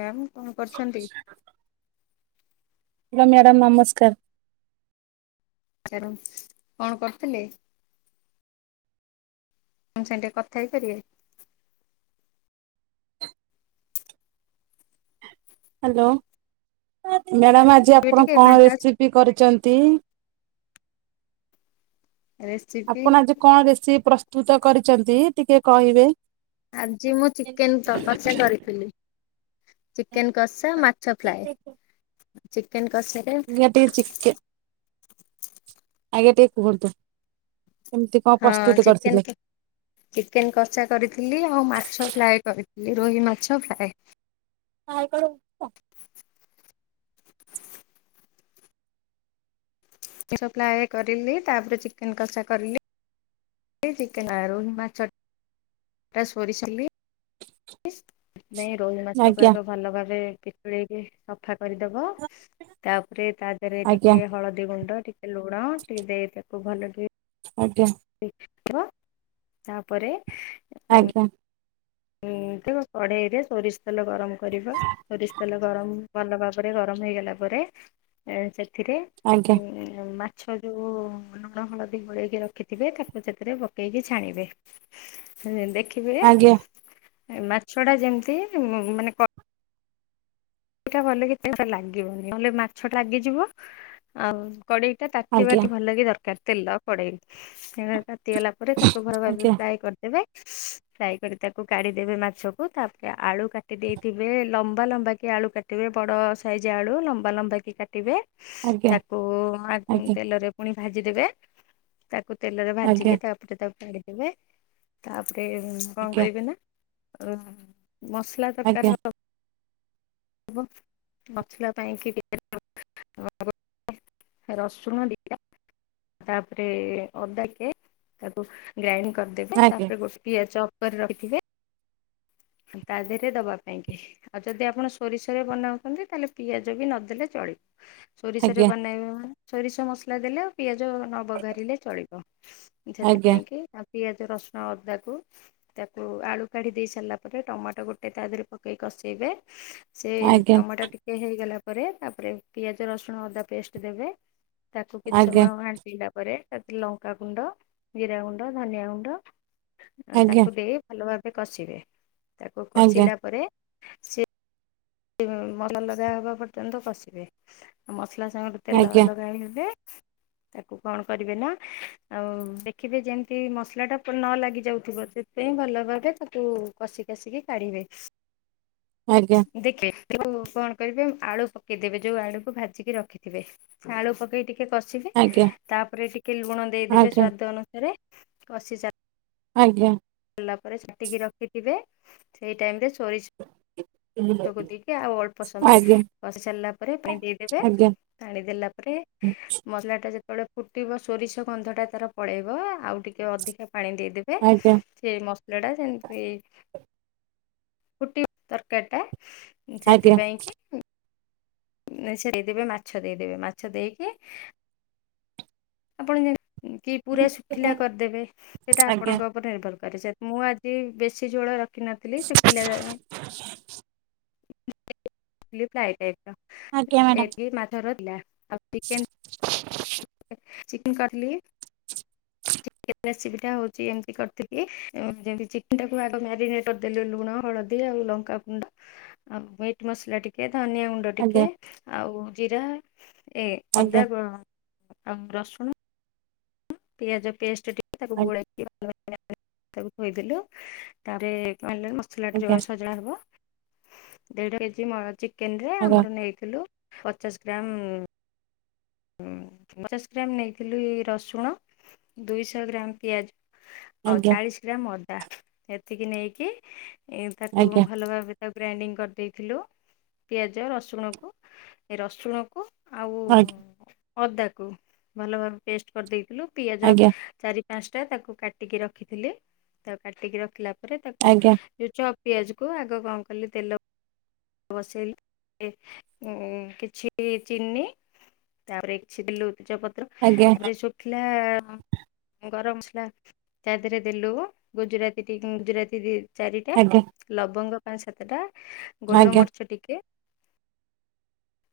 Ma'am କଣ କରୁଛନ୍ତି? Hello madam ନମସ୍କାର। [unintelligible] କଣ କରୁଥିଲେ? ମୋ ସାଙ୍ଗରେ କଥା ହେଇ ପାରିବେ? ହ୍ୟାଲୋ। ମ୍ୟାଡ଼ାମ୍ ଆଜି ଏବେ ଆପଣ ଟିକେ କଣ ଫାଙ୍କା ରେସିପି କରିଛନ୍ତି? ଅଛି ରେସିପି ଆପଣ ଆଜି କଣ ରେସିପି ପ୍ରସ୍ତୁତ କରିଛନ୍ତି ଟିକେ କହିବେ। ଆଜି ମୁଁ ଚିକେନ୍ [unintelligible] କରିଥିଲି। ଆଜ୍ଞା ଚିକେନ କଷା, ମାଛ ଟିକେ ଫ୍ରାଏ। ଚିକେନ୍ କସେ ଇଆଡେ ଟିକେ ଚିକେନ୍ ଆଜ୍ଞା ଟିକେ କୁହନ୍ତୁ। କେମତି କଣ ପ୍ରସ୍ତୁତ କରିଥିଲେ? ଚିକେନ୍ କସା କରିଥିଲି ଆଉ ମାଛ ଫ୍ରାଏ କରିଥିଲି, ରୋହି ମାଛ ଫ୍ରାଏ। [unintelligible] [inaudible] ମାଛ ଫ୍ରାଏ କରିଲି ତାପରେ ଚିକେନ୍ କଷା କରିଲି। [unintelligible] ନାଇଁ ରୋହି ମାଛକୁ ଆଜ୍ଞା ଆଗ ଭଲ ଭାବେ ପିଚୁଳେଇକି ସଫା କରିଦବ। ତାପରେ ତା ଦେହରେ ଆଜ୍ଞା ଟିକେ ହଳଦୀ ଗୁଣ୍ଡ ଟି ଲୁଣ ଟିକେ ଦେଇ ତାକୁ ଭଲ ଟିକେ ଆଜ୍ଞା। [unintelligible] ତାପରେ ଆଜ୍ଞା। କଢ଼େଇରେ ସୋରିଷ ତେଲ ଗରମ କରିବ। ସୋରିଷ ତେଲ ଗରମ ଭଲ ଭାବରେ ଗରମ ହେଇଗଲା ପରେ ଏ ସେଥିରେ ଆଜ୍ଞା ମା ମାଛ ଯୋଉ ଲୁଣ ହଳଦୀ ଗୋଳେଇକି ରଖିଥିବେ ତାକୁ ସେଥିରେ ପକେଇକି ଛାଣିବେ। ଦେଖିବେ ଆଜ୍ଞା ମାଛ ଟା ଯେମିତି ମାନେ ସେଟା ଭଲ [unintelligible] ଲାଗିବନି ନହେଲେ ମାଛ ଲାଗିଯିବ ଆଉ କଡ଼େଇଟା ତାତିିବା ଆଜ୍ଞା ଟି ଭଲକି ଦରକାର। ତେଲ କଡ଼େଇ [unintelligible] ତାତିଗଲା ପରେ ତାକୁ ଭଲ ଭାବେ ଫ୍ରାଏ କରିଦେବେ। ଫ୍ରାଏ କରି ତାକୁ କାଢିଦେବେ ମାଛ କୁ। ତାପରେ ଆଳୁ କାଟି ଦେଇଥିବେ ଲମ୍ବା ଲମ୍ବା କି ଆଳୁ କାଟିବେ ବଡ଼ ସାଇଜ୍ ଆଳୁ ଲମ୍ବା ଲମ୍ବା କି କାଟିବେ। ଆଜ୍ଞା ତାକୁ ଆଜ୍ଞା ଆଜ୍ଞା ତେଲରେ ପୁଣି ଭାଜିଦେବେ। ତାକୁ ତେଲରେ ଆଜ୍ଞା ଭାଜିକି ଆଜ୍ଞା ତାପରେ ତାକୁ କାଢ଼ିଦେବେ। ତାପରେ କଣ କହିବି ନା ଆ ମସଲା ତରକାରୀର ହବ ମସଲା ପାଇଁକି [unintelligible] ରସୁଣ ଦିଟା, ତାପରେ ଅଦା ଟିକେ ତାକୁ ଗ୍ରାଇଣ୍ଡ କରିଦେବେ ତାପରେ ଗୋଟେ ପିଆଜ ଚପ କରି ରଖିଥିବେ। ତା ଦେହରେ ଦବା ପାଇଁ କି। ଆଉ ଯଦି ଆପଣ ସୋରିଷରେ ବନାଉଛନ୍ତି ତାହେଲେ ପିଆଜ ବି ନଦେଲେ ଚଳିବ। ସୋରିଷରେ ଆଜ୍ଞା ଆଜ୍ଞା ଆଜ୍ଞା ବନେଇବା ସୋରିଷ ମସଲା ଦେଲେ ଆଉ ପିଆଜ ନ ବଘାରିଲେ ଚଳିବ। ଆଜ୍ଞା ଆଜ୍ଞା ଆଜ୍ଞା ଆଜ୍ଞା ସେଥିପାଇଁ କି ଆଉ ପିଆଜ ରସୁଣ ଅଦାକୁ ତାକୁ ଆଳୁ କାଢି ଦେଇ ସାରିଲା ତାପରେ ଟମାଟୋ ଗୋଟେ ତା ଦେହରେ ପକେଇ କଷେଇବେ ସେ ଟମାଟୋ ଟି କେ ହେଇଗଲା ପରେ ତାପରେ ପିଆଜ, ରସୁଣ, ଅଦା ପେଷ୍ଟ ଦେବେ ତାକୁ କିଛି ସମୟ ଘା ଣ୍ଟିଲା ପରେ ତାପରେ ଲଙ୍କାଗୁଣ୍ଡ, ଜିରା ଗୁଣ୍ଡ, ଧନିଆ ଗୁଣ୍ଡ ତାକୁ ଦେଇ ଭଲ ଭାବେ କଷିବେ, ତାକୁ ଆଜ୍ଞା କଷିଲା ପରେ ମନଲଗା ହେବା ପର୍ଯ୍ୟନ୍ତ କଶିବେ। ମସଲା ସାଙ୍ଗରେ ତେଲ ଆଜ୍ଞା ଆଲଗା ହେଇଗଲେ ତାକୁ କଣ କରିବେ ନା ଆଉ ଦେଖିବେ ଯେମିତି ମସଲା ଟା ନ ଲାଗି ଯାଉଥିବ। ପାଇଁ ଭଲ ଭାବେ ତାକୁ କଷି କାଷିକି କାଢିବେ। ଆଜ୍ଞା। ଦେଖେ ଯଉ କଣ କରିବେ ଆଳୁ ପକେଇଦେବେ ଯୋଉ ଆଳୁକୁ ଭାଜିକି ରଖିଥିବେ। ଆଳୁ ପକେଇ ଟିକ ଟିକେ କଷିବେ ଆଜ୍ଞା ତାପରେ ଟିକେ ଲୁଣ ଦେଇଦେବେ ଆଜ୍ଞା ସ୍ଵାଦ ଅନୁସାରେ କଷି ଚା ଆଜ୍ଞା। ଲା ପରେ ଚାଟିକି ରଖିଥିବେ ସେଇ ଟାଇମରେ ସୋରି ଷକୁ ଟିକେ ଆଉ ଅଳ୍ପ ସମୟ ଆଜ୍ଞା କଷି ସାରିଲା ପରେ ପାଣି ଦେଇଦେବେ। ଆଜ୍ଞା ପାଣି ଦେଲା ପରେ ମସଲା ଟା ଯେତେବେଳେ ଫୁଟିବ ସୋରିଷ ଗନ୍ଧ ଟା ତାର ପଳେଇବ ଆଉ ଟିକେ ଅଧିକା ପାଣି ଦେଇଦେ ଆଜ୍ଞା। ସେ ମସଲା ଟା ସେମିତି ଫୁଟି ତରକାରୀଟା ଆଜ୍ଞା ସେଥିପାଇଁ କିି ସେ ଦେଇଦେବେ ମାଛ ଦେଇଦେବେ ମାଛ ଦେଇକି ଆପଣ ଯେମ କି ପୁରା ଶୁଖିଲା କରିଦେବେ ସେଟା ଆପଣଙ୍କ ଉପରେ ନିର୍ଭର କରେ, ସେ ମୁଁ ଆଜି ବେଶି ଝୋଳ ରଖିନଥିଲି ଶୁଖିଲା ଫ୍ରାଏ ଟାଇପର ଆଜ୍ଞା ଆଜ୍ଞା ମ୍ୟାଡ଼ାମ ଏକ ମାଛ ରହିଲା ଆଉ ଚିକେନ୍ ଚିକେନ କଟଲି ଏ ରେସିପି ଟା ହଉଛି ଏମିତି କରିିଥିଲି ଯେମିତି ଚିକେନଟାକୁ ଆଗ ମାରିନେଟ କରିଦେଲି ଲୁଣ, ହଳଦୀ ଆଉ ଲ କା ଗୁଣ୍ଡ ଆଉ ମିଟ୍ ମସଲା ଟିକେ, ଧନିଆ ଗୁ ଡ ଟିକେ ଆଜ୍ଞା ଆଉ ଜିରା ଏ ଆଜ୍ଞା ଅଦା ଗ ଆଉ ରସୁଣ ପିଆଜ ପେଷ୍ଟ ଟିକେ ତାକୁ ଗୋଳେଇ ତାକୁ ଧୋଇ ଦେଲୁ ତାପରେ କ ସିଲଟ ଆଜ୍ଞା ଯୋଳେ ସଜଡା ହବ, ଦେଢ କେଜି ଚିକେନ ରେ ଆମର ଥିଲୁ ପଚାଶ ଗ୍ରାମ ପଚାଶ ଗ୍ରାମ ନେଇଥିଲୁ ଏ ରସୁଣ ଦୁଇଶହ ଗ୍ରାମ ପିଆଜ ଆଉ ଚାଳିଶ ଗ୍ରାମ ଅଦା ଏତିକି ନେଇକି ତାକୁ ଆଜ୍ଞା ଭଲ ଭାବେ ଆଉ ଗ୍ରାଇଣ୍ଡିଙ୍ଗ କରିଦେଇଥିଲୁ ପିଆଜ ରସୁଣକୁ ଏ ରସୁଣକୁ ଆଉ ଆଜ୍ଞା ଆଜ୍ଞା ଅଦାକୁ ଭଲ ଭାବେ ପେଷ୍ଟ କରିଦେଇଥିଲୁ ପିଆଜ ଆଜ୍ଞା ଚାରି ପାଞ୍ଚ ଟା ତାକୁ କାଟିକି ରଖିଥିଲି ତା କାଟିକି ରଖିଲା ପରେ ଆଜ୍ଞା ଆଜ୍ଞା ତାକୁ ଆଜ୍ଞା ଯୋଉ ଛଅ ପିଆଜ କୁ ଆଗ କଣ କଲି ତେଲ ବସେଇଲି କିଛି ଚିନି ତାପରେ ଏକଛିିଲୁ ତେଜ ପତ୍ର ତାପରେ ଶୁଖିଲା ଗରମ ମସଲା ତା ଦେହରେ ଦେଲୁ ଗୁଜୁରାତି ଟି ଗୁଜୁରାତି ତି ଚାରିଟା ଲବଙ୍ଗ ପାଞ୍ଚ ସାତଟା ଆଜ୍ଞା ଗୋଲମରିଚ ଟିକେ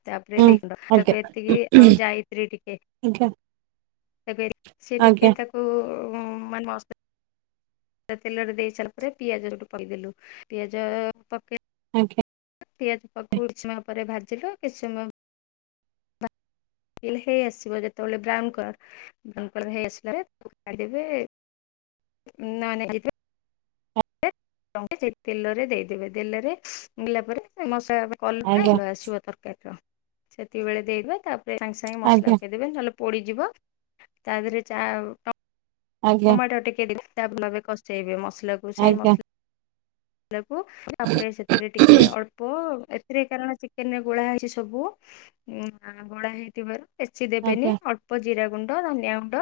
ତାପରେ ହୁଁ ନେଇ ଆଜ୍ଞା ତାକୁ ଏତିକି ଆଉ ଯାଇ [unintelligible] ଟିକେ ସେ ଆଜ୍ଞା ଆଜ୍ଞା ଟିକେ ତାକୁ ମାନେ ମସ୍ ତେଲରେ ଦେଇ ସାରିଲା ପରେ ପିଆଜ ଗୋଟେ ପକେଇଦେଲୁ ପିଆଜ ପକେ ଆଜ୍ଞା। ପିଆଜ ପାଖକୁ କିଛି ସମୟ ପରେ ଭାଜିଲୁ କିଛି ସମୟ [unintelligible] ହେଇ ଆସିବ ଯେତେବେଳେ ବ୍ରାଉନ୍ କଲର୍ ବ କଲର ହେଇ ଆସିଲା [unintelligible] ନା ନାଇ ଏ ସେ ତେଲରେ ଦେଇଦେବେ ତେଲରେ ଦେଲା ପରେ ମସ କଲଟା ଆଜ୍ଞା ଭଲ ଆସିବ ତରକାରୀ। ସେତିକିବେଳେ ଦେଇଦବା ତାପରେ ସାଙ୍ଗେ ସାଙ୍ଗେ ମସଲା ଆଜ୍ଞା ଆଜ୍ଞା ପକେଇଦବେ ନହେଲେ ପୋଡ଼ଯିବ ତା ଦେହରେ ଆଜ୍ଞା ଆଜ୍ଞା ଟମାଟୋ ଟିକେ [unintelligible] ଭଲ ଭାବେ ସେଇବେ ମସଲା କୁ ସେଇ ମସଲା କୁ ତାପରେ ସେଥିରେ ଟିକେ ଅଳ୍ପ ସେଥିରେ କାରଣ ଚିକେନ ରେ ଗୋଳା ହେଇଛି ସବୁ ଗୋଳା ହେଇଥିବାର ବେଶି ଦେବେନି ଅଳ୍ପ ଜିରା ଗୁଣ୍ଡ ଧନିଆ ଗୁଣ୍ଡ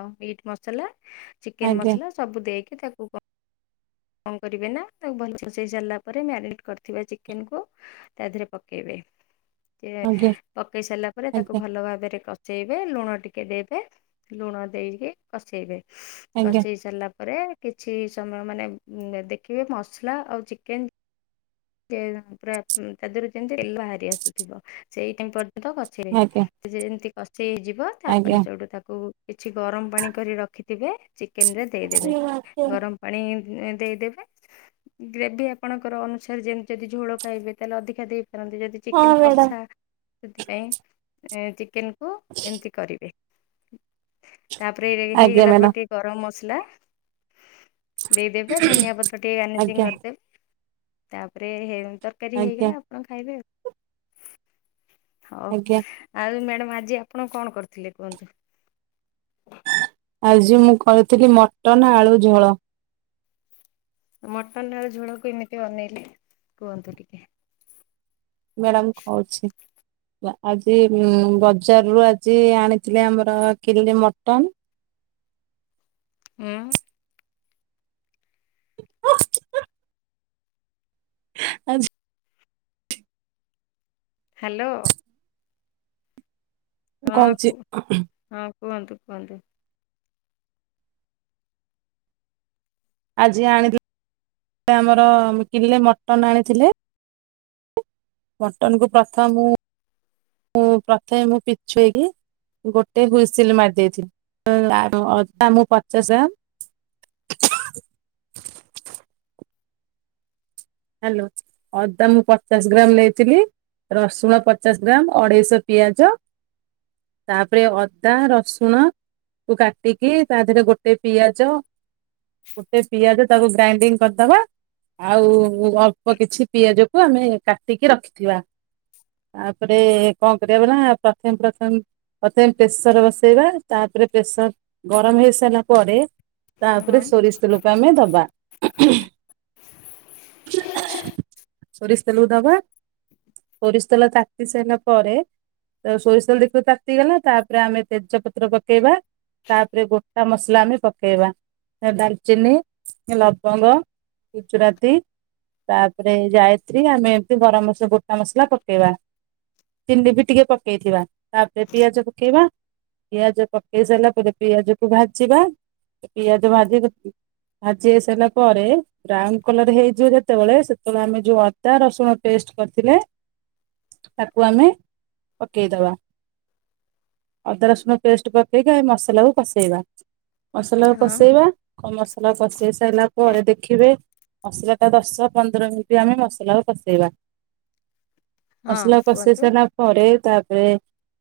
ଆଉ ମିଟ୍ ମସଲା ଚିକେନ ଆଜ୍ଞା ଆଜ୍ଞା ମସଲା ସବୁ ଦେଇକି ତାକୁ କଣ କରିବେ ନା ତାକୁ ଭଲ [unintelligible] ସାରିଲା ପରେ ମ୍ୟାରିନେଟ୍ କରିଥିବା ଚିକେନକୁ ତା ଦେହରେ ପକେଇବେ ଆଜ୍ଞା ପକେଇ ସାରିଲା ପରେ ତାକୁ ଭଲ ଭାବରେ କସେଇବେ ଲୁଣ ଟିକେ ଦେବେ ଲୁଣ ଦେଇକି କଷେଇବେ। ଆଜ୍ଞା ଆଜ୍ଞା କଷେଇ ସାରିଲା ପରେ କିଛି ସମୟ ମାନେ ଦେଖିବେ ମସଲା ଆଉ ଚିକେନ ସେ ପୁରା ତା ଦେହରୁ ଯେମିତି ତେଲ ବାହାରି ଆସୁଥିବ ସେଇ ଟାଇମ୍ ପର୍ଯ୍ୟନ୍ତ କସେଇବେ। ଯେମିତି କଷେଇ ହେଇଯିବ ଆଜ୍ଞା ତାପରେ ଆଜ୍ଞା ସେଉଠୁ ତାକୁ କିଛି ଗରମ ପାଣି କରି ରଖିଥିବେ ଚିକେନ ରେ ଦେଇଦେବେ ଗରମ ପାଣି ଦେଇଦେବେ ଗ୍ରେଭି ଆପଣଙ୍କର ଅନ ସାରେ ଯେମିତି ଯଦି ଝୋଳ ଖାଇବେ ତାହେଲେ ଅଧିକା ଦେଇପାରନ୍ତି ଯଦି ହଁ ଚିକେନ୍ ମ୍ୟାଡ଼ାମ କଷା ସେଥିପାଇଁ ଚିକେନ କୁ ଏମିତି କରିବେ। ତାପରେ ଏଇ ଆଜ୍ଞା ହେଇଗଲା ପରେ ମ୍ୟାଡ଼ାମ ଟିକେ ଗରମ ମସଲା ଦେଇଦେବେ ଧନିଆ ପତ୍ର ଟିକେ ଗାର୍ନିଜିଂ ଆଜ୍ଞା କରିଦେବେ। ତାପରେ ତରକାରୀ ଆଜ୍ଞା ହେଇଗଲା ଆପଣ ଖାଇବେ ଆଉ। ହଉ ଆଜ୍ଞା ଆଉ ମ୍ୟାଡାମ ଆଜି ଆପଣ କଣ କରିଥିଲେ କୁହନ୍ତୁ? ଆଜି ମୁଁ କରିଥିଲି ମଟନ ଆଳୁ ଝୋଳ। ମଟନଳ ଝୋଳକୁ ଏମିତି ବନେଇଲେ କୁହନ୍ତୁ ଟିକେ। ମ୍ୟାଡ଼ାମ ଖାଉଛି। ଆଜି ବଜାର ରୁ ଆଜି ଆଣିଥିଲି ଆମର କିଲେ ମଟନ। ହୁଁ। [inaudible] ଆଜ୍ ହ୍ୟାଲୋ। ମୁଁ ହଁ କହୁଛି କୁ ହଁ କୁହନ୍ତୁ କୁହନ୍ତୁ। ଆଜି ଆଣିଥିଲ ଆମର କିଲେ ମଟନ ଆଣିଥିଲେ। ମଟନ କୁ ପ୍ରଥମ ମୁଁ ମୁଁ ପ୍ରଥମେ ମୁଁ ପିଛୁଇକି ଗୋଟେ ହୁଇସିଲ ମାରି ଦେଇେଇଥିଲି। [unintelligible] ମୁ ପଚାଶ ଗ୍ରାମ ହ୍ୟାଲୋ ଅଦା ମୁଁ ପଚାଶ ଗ୍ରାମ ନେଇଥିଲି। ରସୁଣ ପଚାଶ ଗ୍ରାମ ଅଢେଇଶ ପିଆଜ ତାପରେ ଅଦା ରସୁଣ କୁ କାଟିକି ତା ଦେହରେ ଗୋଟେ ପିଆଜ ଗୋଟେ ପିଆଜ ତାକୁ ଗ୍ରାଇଣ୍ଡିଙ୍ଗ କରିଦବା। ଆଉ ଅଳ୍ପ କିଛି ପିଆଜ କ ଆମେ କାଟିକି ରଖିଥିବା। ତାପରେ କଣ କରିବା ଭଲା ପ୍ରଥମ ପ୍ରଥମ ପ୍ରଥମେ ପ୍ରେସର ବସେଇବା ତାପରେ ପ୍ରେସର ଗରମ ହେଇସାରିଲା ପରେ ତାପରେ ହଁ ସୋରିଷ ତେଲକୁ ଆମେ ଦବା। ସୋରିଲ ତେଲକୁ ଦବା ପୋରିସ ତେଲ ତାତି ସାରିଲା ପରେ ତ ସୋରିଷ ତେଲ ଦେଖିବ ତାତିଗଲା ତାପରେ ଆମେ ତେଜପତ୍ର ପକେଇବା। ତାପରେ ଗୋଟା ମସଲା ଆମେ ପକେଇବା ଡାଲଚିନି ଲବଙ୍ଗ ଗୁଜୁରାତି ତାପରେ ଯାୟତ୍ରି ଆମେ ଏମତି ଗରମ ମସ ଗୋଟା ମସଲା ପକେଇବା। ଚନି ବି ଟିକେ ପକେଇଥିବା ତାପରେ ପିଆଜ ପକେଇବା। ପିଆଜ ପକେଇ ସାରିଲା ପରେ ପିଆଜ କୁ ଭାଜିବା ପିଆଜ ଭାଜି ଭାଜି ହେଇସାରିଲା ପରେ ବ୍ରାଉନ କଲର ହେଇ ଯିବ ଯେତେବେଳେ ସେତେବେଳେ ଆମେ ଯୋଉ ଅଦା ରସୁଣ ପେଷ୍ଟ କରିଥିଲେ ତାକୁ ଆମେ ପକେଇଦବା ଅଦା ରସୁଣ ପେଷ୍ଟ ପକେଇକି ଆମେ ମସଲା କୁ କସେଇବା। ମସଲା ହଁ କଷେଇବା କ ମସଲା କଷେଇ ସାରିଲା ପରେ ଦେଖିବେ ମସଲା ତା ଦଶଟ ପନ୍ଦର ମିନିଟ୍ ଆମେ ମସଲା କଷେଇବା। ହଁ ମସଲା କଷେଇ କୁହନ୍ତୁ ସାରିଲା ପରେ ତାପରେ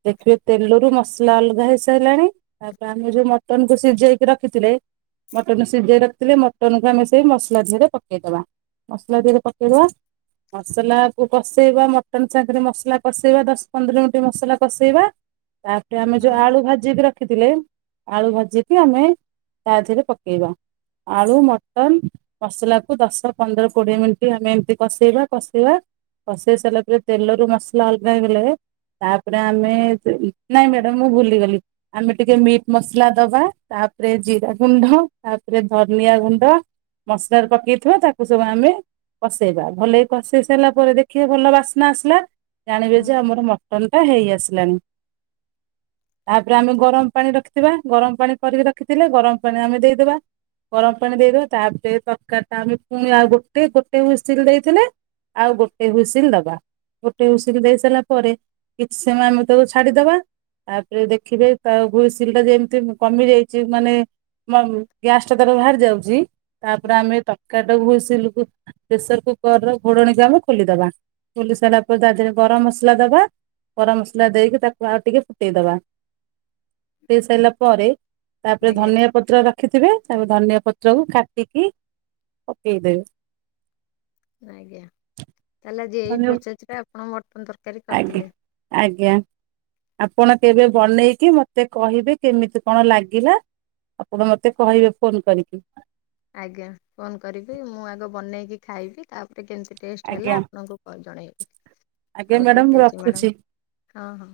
ଦେଖିବେ ତେଲରୁ ମସଲା ଅଲଗା ହେଇସାରିଲାଣି ତାପରେ ଆମେ ଯୋଉ ମଟନକୁ ସିଝେଇକି ରଖିଥିଲେ ମଟନ୍ କୁ ସିଝାଇ ରଖିଥିଲେ ମଟନ୍ କୁ ଆମେ ସେଇ ମସଲା ଧିଅରେ ପକେଇଦବା। ମସଲା ଦିହରେ ପକେଇଦବା ମସଲା କୁ କସେଇବା ମଟନ ସାଙ୍ଗରେ ମସଲା କସେଇବା ଦଶ ପନ୍ଦର ମିନିଟ ମସଲା କସେଇବା। ତାପରେ ଆମେ ଯୋଉ ହଁ ଆଳୁ ଭାଜି ବି ର ଖିଥିଲେ ଆଳୁ ଭାଜିକି ଆମେ ତା ଧିଅରେ ରେ ପକେଇବା। ଆଳୁ ମଟନ୍ ମସଲାକୁ ଦଶ ପନ୍ଦର କୋଡିଏ ମିନିଟ୍ ଆମେ ଏମିତି କସେଇବା କଷେଇବା କସେଇ ସାଲା ପରେରେ ତେଲରୁ ମସଲା ଅଲଗା ହେଇଗଲେ ତାପରେ ଆମେ ନାଇଁ ମ୍ୟାଡାମ ମୁଁ ଭୁଲିଗଲି। ଆମେ ଟିକେ ମିଟ୍ ମସଲା ଦବା ତାପରେ ଜିରା ଗୁଣ୍ଡ ତାପରେ ଧନିଆ ଗୁଣ୍ଡ ମସଲାରେ ପକେଇଥଥିବା ତା କୁ ସବୁ ଆମେ କଷେଇବା ଭଲକି କଷେଇ ସାରିଲା ପରେ ଦେଖିବେ ଭଲ ବାସ୍ନା ଆସିଲା ଜାଣିବେ ହୁଁ ଯେ ଆମର ମଟନ ଟା ହେଇ ଆସିଲାଣି। ତାପରେ ଆମେ ଗରମ ପାଣି ରଖିଥିବା ଗରମ ପାଣି କରିକି ରଖିଥିଲେ ଗରମ ପାଣି ଆମେ ଦେଇଦବା। ଗରମ ପାଣି ଦେଇଦବା ତାପରେ ତରକାରୀଟା ଆମେ ପୁଣି ଆଉ ଗୋଟେ ଗୋଟେ ହୁଇସିଲ୍ ଦେଇଥିଲେ ଆଉ ଗୋଟେ ହୁଇସିଲ୍ ଦବା। ଗୋଟେ ହୁଉସିଲ୍ ଦେଇ ସାରିଲା ପରେ କିଛି ସମୟ ଆମେ ତାକୁ ଛାଡ଼ିଦବା। ଆପରେ ଦେଖିବେ ତା ହୁଇସିଲ୍ ଟା ଯେ ଯେମିତି କମି ଯାଇଚି ମାନେ ମମ୍ ଗ୍ୟାସ୍ ଟା ତାର ଭାର୍ ଯାଉଚି ତାପରେ ହୁଁ ଆମେ ତ କାରୀଟାକୁ ହୁଇସିଲ୍ କୁ ପ୍ରେସର୍ କୁକର୍ ର ଘୋଡ଼ଣୀକି ଆମେ ଖୋଲିଦବା। ଖୋଲି ସାଇଲା ପରେ ତା ଧିଅରେ ଗରମ ମସଲା ଦବା। କରା ମସଲା ଦେଇକି ତାକୁ ଆଉ ଟିକେ ଫୁଟେଇଦବା। ହେଇ ସାଇଲା ପରେ ତାପରେ ଆଜ୍ଞା ଧନିଆ ପ ତ୍ର ରଖିଥିବେ ତାକୁ ଧନିଆ ପତ୍ରକୁ କାଟିକି ପକେଇଦେବେ। ନା ଆଜ୍ଞା ତାହେଲେ ଆଜି ଏଇ ପ୍ରଚେଜ୍ ରେ ଆପଣ ମଟନ୍ ତ ଆଜ୍ଞା ଆଜ୍ଞା। ଆପଣ କେବେ ବନେଇକି ମତେ କହିବେ କେମିତି କଣ ଲାଗିଲା। ଆପଣ ମତେ କହିବେ ଫୋନ୍ କରିକି। ଆଜ୍ଞା ଫୋନ୍ କରିବି ମୁଁ ଆଗ ବନେଇକି ଖାଇବି ତାପରେ କେମତି ଟେଷ୍ଟ ହେଲେ ଆଜ୍ଞା ଆପଣଙ୍କୁ କଲ୍ ଜଣେଇବି। ଆଜ୍ଞା ହଉ ମାଡ଼ାମ ଠିକ୍ ମୁଁ ଅଛି ମ୍ୟାଡ଼ାମ ରଖୁଛି। ହଁ ହଁ।